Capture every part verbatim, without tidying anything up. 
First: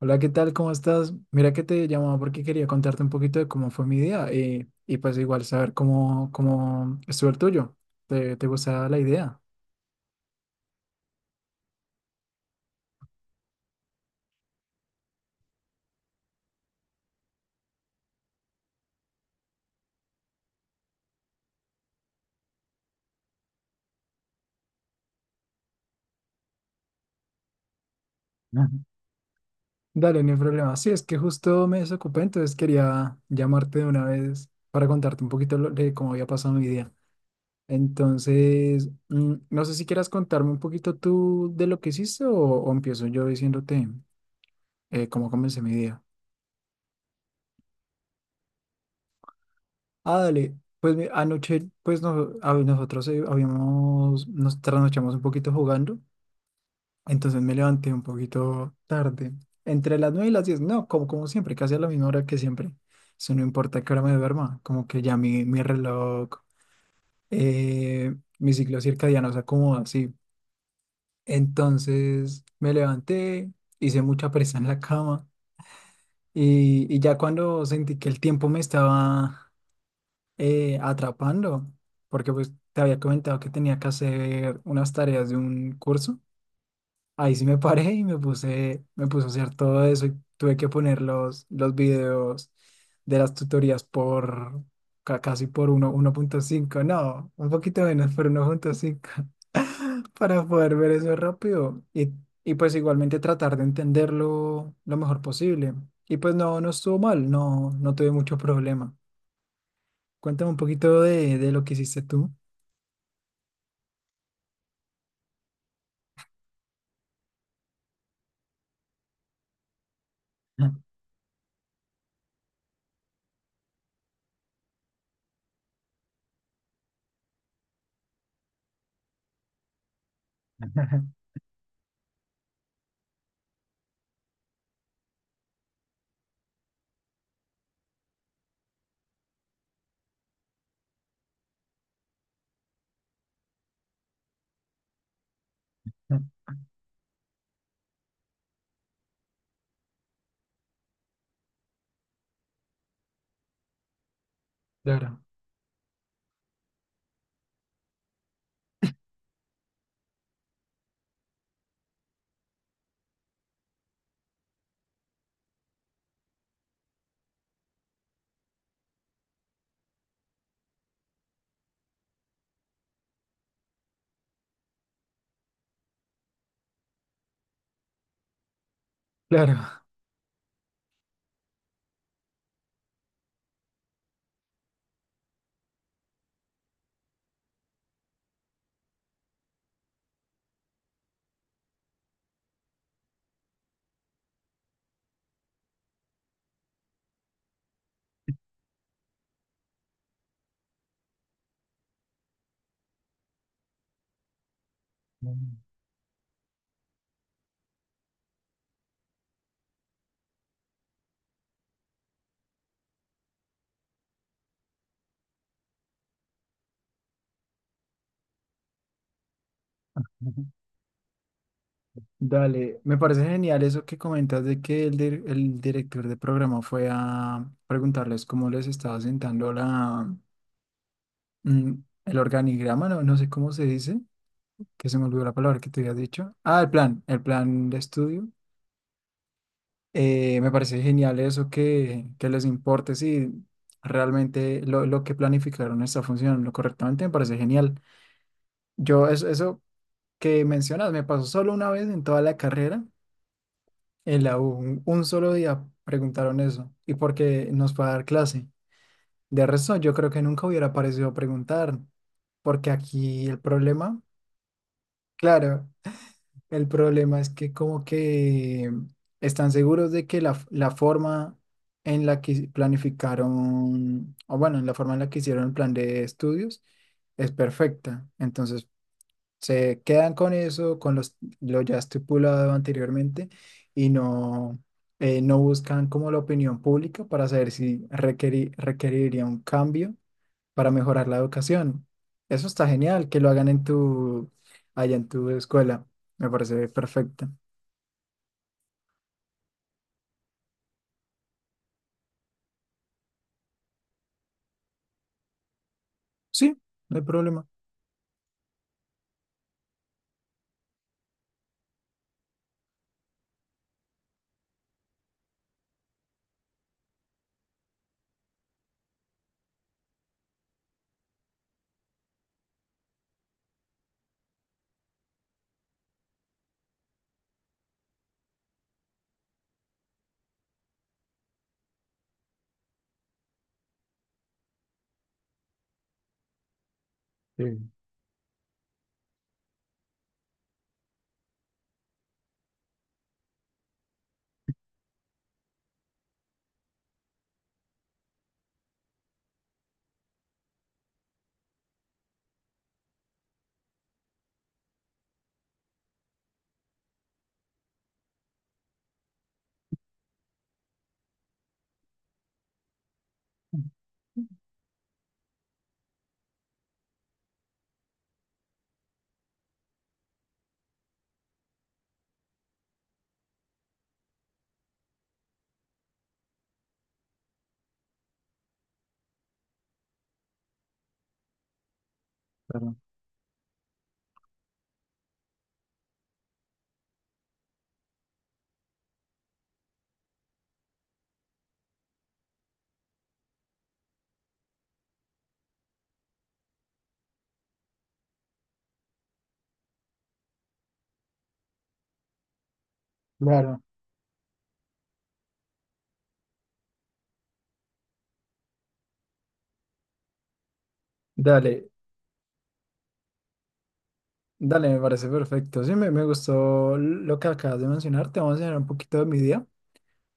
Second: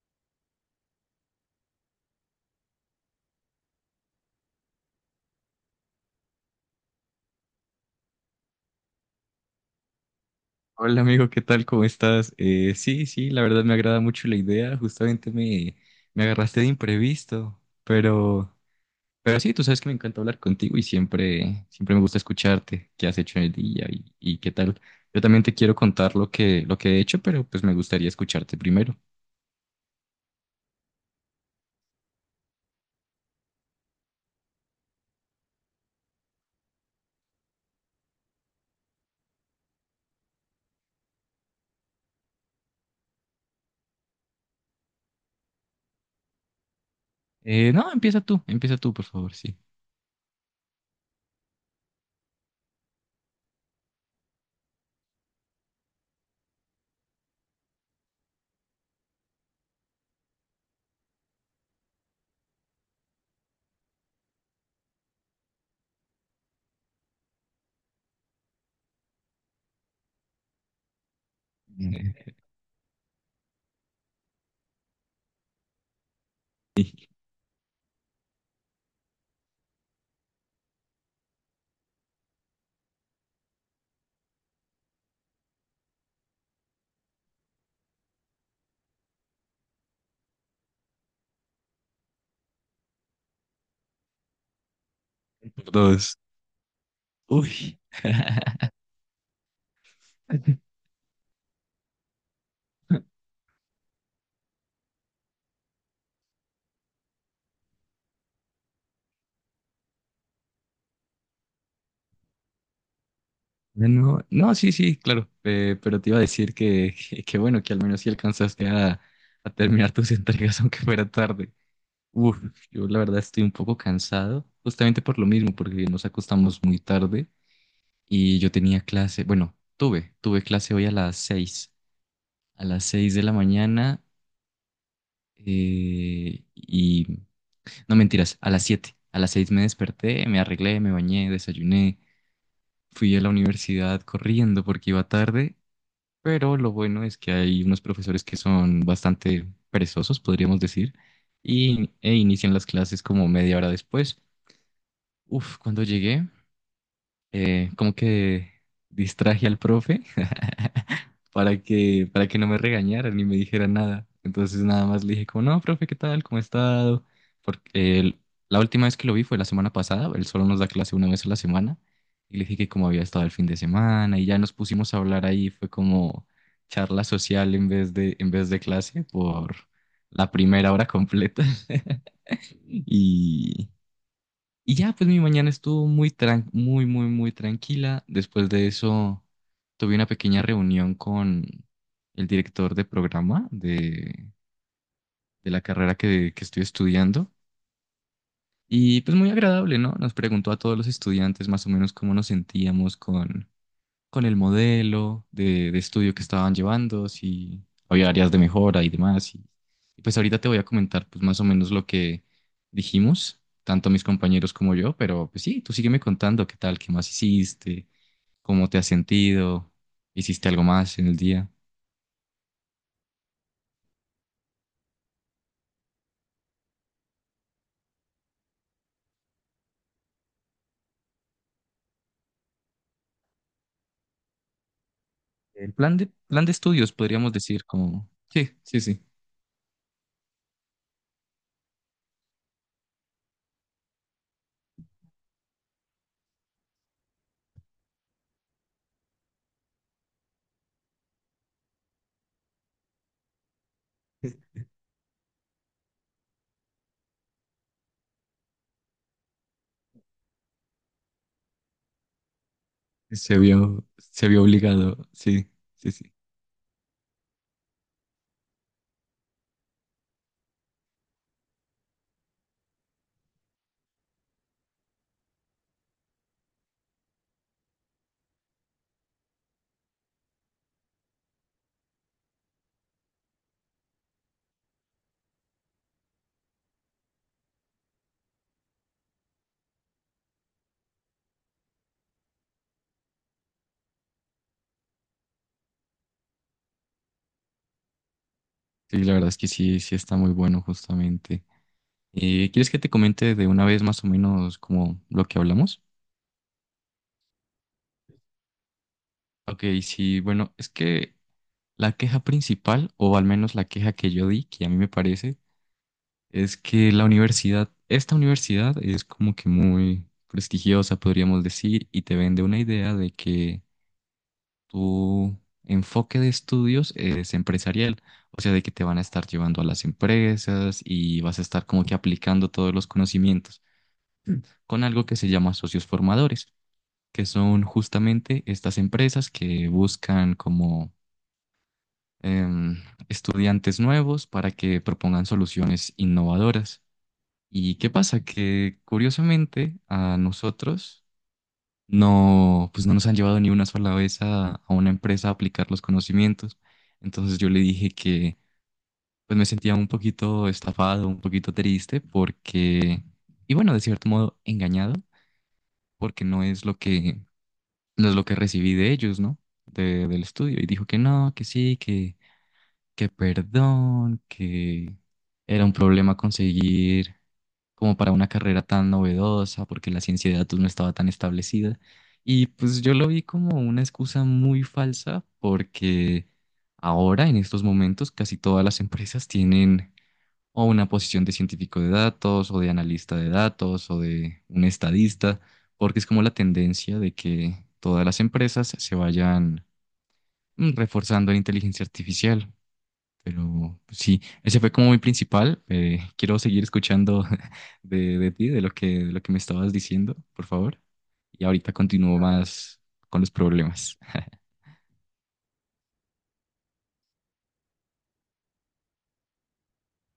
Hola, ¿qué tal? ¿Cómo estás? Mira que te llamaba porque quería contarte un poquito de cómo fue mi día eh, y, pues igual saber cómo, cómo estuvo el tuyo. ¿Te, te gustaba la idea? Hola amigo, ¿qué tal? ¿Cómo estás? Eh, sí, sí, la verdad me agrada mucho la idea. Justamente me, me agarraste de imprevisto, pero, pero sí, tú sabes que me encanta hablar contigo y siempre, siempre me gusta escucharte qué has hecho en el día y, y qué tal. Yo también te quiero contar lo que, lo que he hecho, pero pues me gustaría escucharte Ujú. primero. Dale, no hay problema. Sí, es que justo me desocupé, entonces quería llamarte de una vez para contarte un poquito lo- de cómo había pasado mi día. Entonces, mm, no sé si quieras contarme un poquito tú de lo que hiciste o, o empiezo yo diciéndote eh, cómo comencé mi día. Eh, no, empieza tú, empieza tú, por favor, sí. Ah, dale. Pues mi- anoche, pues no, a- nosotros eh, habíamos, nos trasnochamos un poquito jugando, entonces me levanté un poquito tarde, entre las nueve y las diez. No, como, como siempre, casi a la misma hora que siempre. Eso no importa qué hora me duerma, como que ya mi, mi reloj, eh, mi ciclo circadiano se acomoda así. Eh, Entonces me levanté, hice mucha presa en la cama y, y ya cuando sentí que el tiempo me estaba eh, atrapando, porque pues te había comentado que tenía que hacer unas tareas de un curso. Ahí sí me paré y me puse, me puse a hacer todo eso y tuve que poner los, los videos de las tutorías por ca- casi por por uno uno Dos. punto cinco, no, un Uy. poquito menos, por uno punto cinco para poder ver eso rápido y, y pues igualmente tratar de entenderlo lo mejor posible. Y pues no, no estuvo mal, no, no tuve mucho problema. Cuéntame un poquito de, de lo que hiciste tú. No, no, sí, sí, claro, eh, pero te iba a decir que, que, que bueno, que al menos sí alcanzaste a, a terminar tus entregas aunque fuera tarde. Uf, yo la verdad estoy un poco cansado, justamente por lo mismo, porque nos acostamos muy tarde y yo tenía clase, bueno, tuve, tuve clase hoy a las seis, a las seis de la mañana eh, y, no mentiras, a las siete, a las seis me desperté, me arreglé, me bañé, desayuné, fui a la universidad corriendo porque iba tarde. Pero lo bueno es que hay unos profesores que son bastante perezosos, podríamos decir, y, e inician las clases como media hora después. Claro, Uf, cuando llegué, eh, como que distraje al profe para que, para que no me regañara ni me dijera nada. Entonces nada más le dije como, no, profe, ¿qué tal? ¿Cómo ha estado? Porque el- la última vez que lo vi fue la semana pasada, él solo nos da clase una vez a la semana. Y le dije que cómo había estado el fin de semana y ya nos pusimos a hablar ahí, fue como charla social en vez de, en vez de clase por claro. la primera hora completa. Y, y ya, pues mi mañana estuvo muy tran- muy, muy, muy tranquila. Después de eso, tuve una pequeña reunión con el director de programa de, de la carrera que, que estoy estudiando. Y pues muy agradable, ¿no? Nos preguntó a todos los estudiantes más o menos cómo nos sentíamos con, con el modelo de, de estudio que estaban llevando, si había áreas de mejora y demás. Y, y pues ahorita te voy a comentar pues más o menos lo que dijimos, tanto mis compañeros como yo, pero pues sí, tú sígueme contando qué tal, qué más hiciste, cómo te has sentido, hiciste algo más en el día. Dale, me parece genial eso que comentas de que el, dir- el director de programa fue a preguntarles cómo les estaba sentando la, mm, el organigrama, no, no sé cómo se dice, que se me olvidó la palabra que El te había plan de, dicho. plan de Ah, el estudios, plan, el podríamos decir, plan de como... estudio. Sí, sí, sí. Eh, me parece genial eso que, que les importe si realmente lo, lo que planificaron está funcionando correctamente, me parece genial. Yo eso, eso que mencionas, me pasó solo una vez en toda la carrera, en la U, un, un solo día preguntaron eso, y porque nos fue a dar clase. De resto, yo creo que nunca hubiera parecido preguntar, porque aquí Se el vio, problema, se vio obligado, sí, claro, sí, sí. el problema es que como que están seguros de que la, f- la forma en la que planificaron, o bueno, en la forma en la que hicieron el plan de estudios es perfecta. Entonces, se quedan con eso, con los, lo ya estipulado anteriormente y no, eh, no buscan como la opinión pública para saber si requeri- requeriría un cambio para mejorar la educación. Eso está genial, que lo hagan en tu, allá en tu escuela. Me parece perfecto. Sí, la verdad es que sí, sí está muy bueno justamente. ¿Y quieres que te comente de una vez más o menos como lo que hablamos? Sí, no hay problema. Ok, sí, bueno, es que la queja principal, o al menos la queja que yo di, que a mí me parece, es que la universidad, esta universidad es como que muy prestigiosa, podríamos decir, y te vende una idea de que tu enfoque de estudios es empresarial, o sea, de que te van a estar llevando a las empresas y vas a estar como que aplicando todos los conocimientos con algo que se llama socios formadores, que son Sí, justamente estas empresas que buscan como em, estudiantes nuevos para que propongan soluciones innovadoras. ¿Y qué pasa? Que curiosamente a nosotros no, pues no nos han llevado ni una sola vez a, a una empresa a aplicar los conocimientos. Entonces yo le dije que pues me sentía un poquito estafado, un poquito triste porque, y bueno, de cierto modo engañado, porque no es lo que no es lo que recibí de ellos, ¿no? De- del estudio. Y dijo que no, que sí, que, que perdón, que era un problema conseguir como para una carrera tan novedosa, porque la ciencia de datos no estaba tan establecida. Y claro. pues yo lo vi como una excusa muy falsa, porque ahora, en estos momentos, casi todas las empresas tienen o una posición de científico de datos o de analista de datos o de un estadista, porque es como la tendencia de que todas las empresas se vayan mm, reforzando la inteligencia artificial. Claro, Pero pues, sí, ese fue como mi principal. Eh, quiero seguir escuchando de, de ti, de lo que, de lo que me estabas diciendo, por favor. Y dale, ahorita continúo más con los problemas. dale, me parece perfecto. Sí, me, me gustó lo que acabas de mencionar. Te voy a enseñar un poquito de mi día,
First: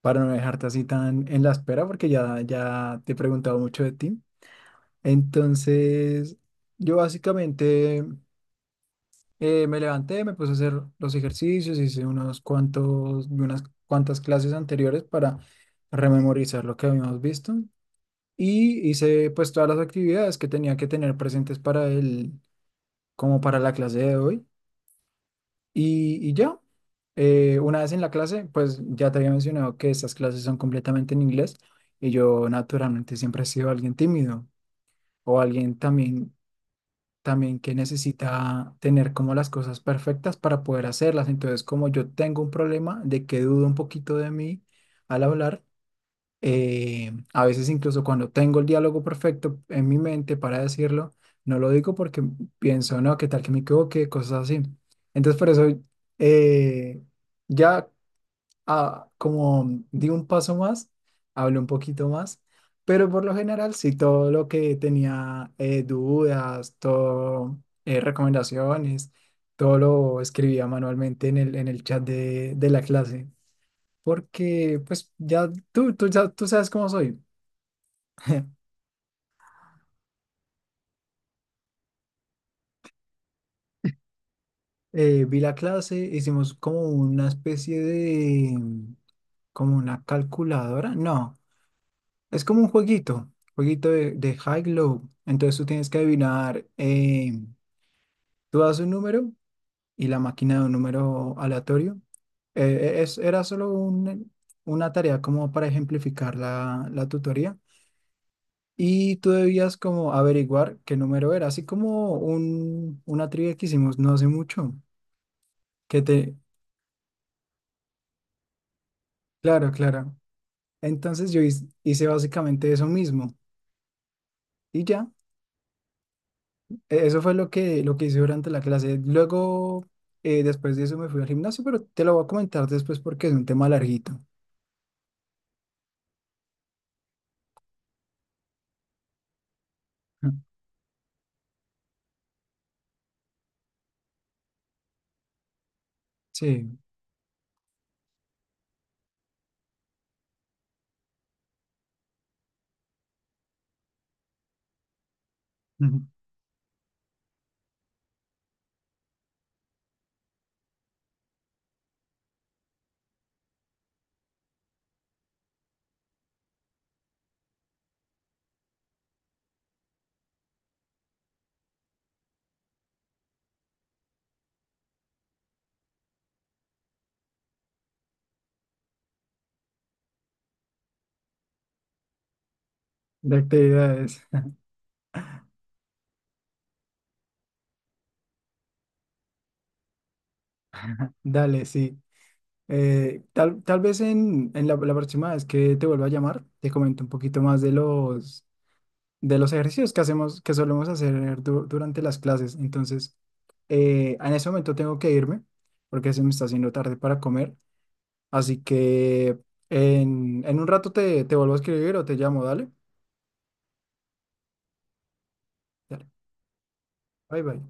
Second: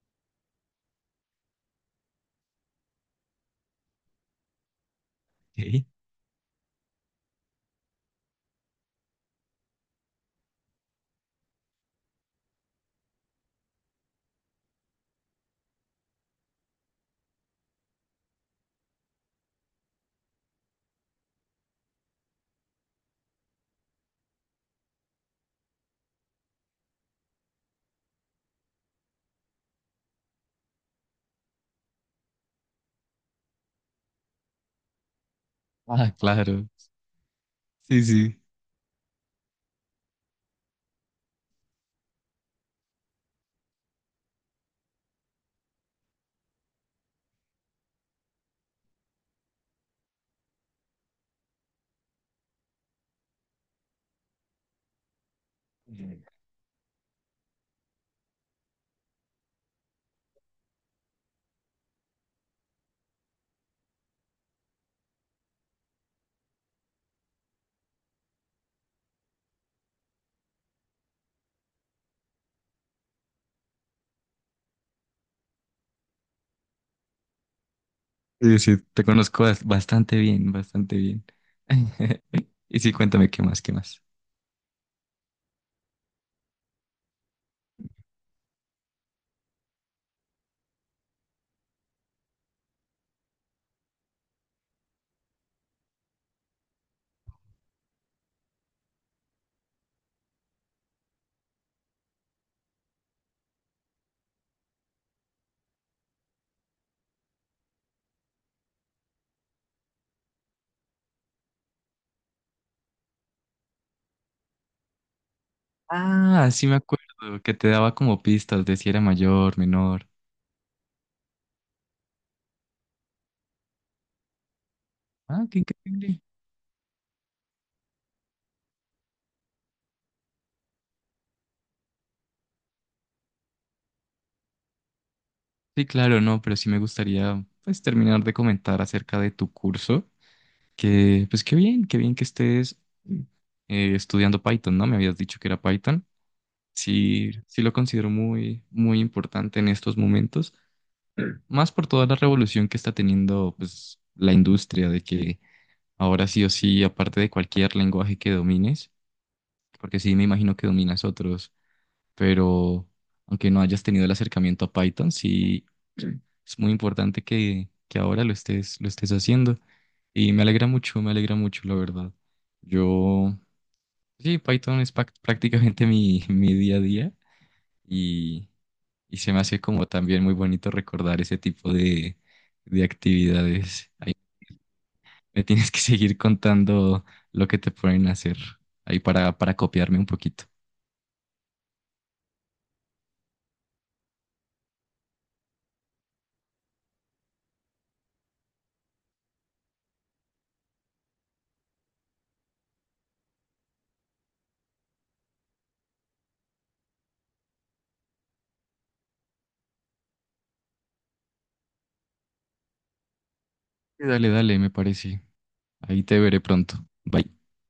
para no dejarte así tan en la espera, porque ya, ya te he preguntado mucho de ti. Ok. Entonces, yo básicamente eh, me levanté, me puse a hacer los ejercicios, hice unos cuantos, unas cuantas clases anteriores para rememorizar lo que habíamos visto y hice pues todas las actividades que tenía que tener presentes para el, como para la clase de hoy. Y, y ya, eh, una vez en la clase, pues ya te había mencionado que estas clases son completamente en inglés y yo naturalmente siempre he sido alguien tímido o alguien Ah, también, claro. también que Sí, sí. necesita tener como las cosas perfectas para poder hacerlas. Entonces, como yo tengo un problema de que dudo un poquito de mí al hablar, eh, a veces incluso cuando tengo el diálogo perfecto en mi mente para decirlo, no lo digo porque pienso, no, qué tal que me equivoque, cosas así. Entonces por eso eh, ya ah, como di un paso más, hablé un poquito más, pero por lo general sí, todo lo que tenía eh, dudas, todo eh, recomendaciones, todo lo escribía manualmente en el, en el chat de, de la clase. Porque, pues, ya tú, tú, ya, tú sabes cómo soy. Sí, sí, te conozco bas- bastante bien, bastante bien. Y sí, cuéntame qué más, qué más. Eh, vi la clase, hicimos como una especie de, mm, como una calculadora. No, es como un jueguito, jueguito de, de high-low. Entonces tú tienes que adivinar, eh, tú das un número y la máquina da un número aleatorio. Eh, es, era solo un- una tarea como para ejemplificar la, la tutoría. Y tú debías como averiguar qué número era, así como un, una trivia que hicimos no hace mucho, que te... Ah, sí me acuerdo que te daba como pistas de si era mayor, Claro, menor. claro. Entonces yo hiz- hice básicamente eso mismo y ya, Ah, qué increíble. E- eso fue lo que, lo que hice durante la clase. Luego, eh, después de eso me fui al gimnasio, pero te lo voy a comentar después porque es un tema larguito. Sí, claro, no, pero sí me gustaría pues terminar de comentar acerca de tu curso, que pues qué bien, qué bien que estés eh, estudiando Python, ¿no? Me habías dicho que era Python. Sí, Sí, sí lo considero muy, muy importante en estos momentos, más por toda la revolución que está teniendo pues la industria de que ujú, ahora sí o sí, aparte de cualquier lenguaje que domines, porque sí me imagino que dominas otros, pero aunque no hayas tenido el acercamiento a Python, sí es muy importante que, que ahora lo estés, lo estés haciendo. Y me alegra mucho, me alegra mucho, la verdad. Yo, sí, Python es pac- prácticamente mi, mi día a día y, y se me hace como también muy bonito recordar ese tipo de, de de actividades. actividades. Me tienes que seguir contando lo que te pueden hacer ahí para, para copiarme un poquito. Dale, sí. Eh, tal, tal vez en, en la, la próxima vez que te vuelva a llamar, te comento un poquito más de los, de los ejercicios que hacemos, que solemos hacer du- durante las clases. Entonces, eh, en ese momento tengo que irme porque se me está haciendo tarde para comer. Así que en, en un rato te, te vuelvo a escribir o te llamo, dale. Sí, dale, dale, me parece. Ahí Dale. te veré pronto. Bye. Bye bye.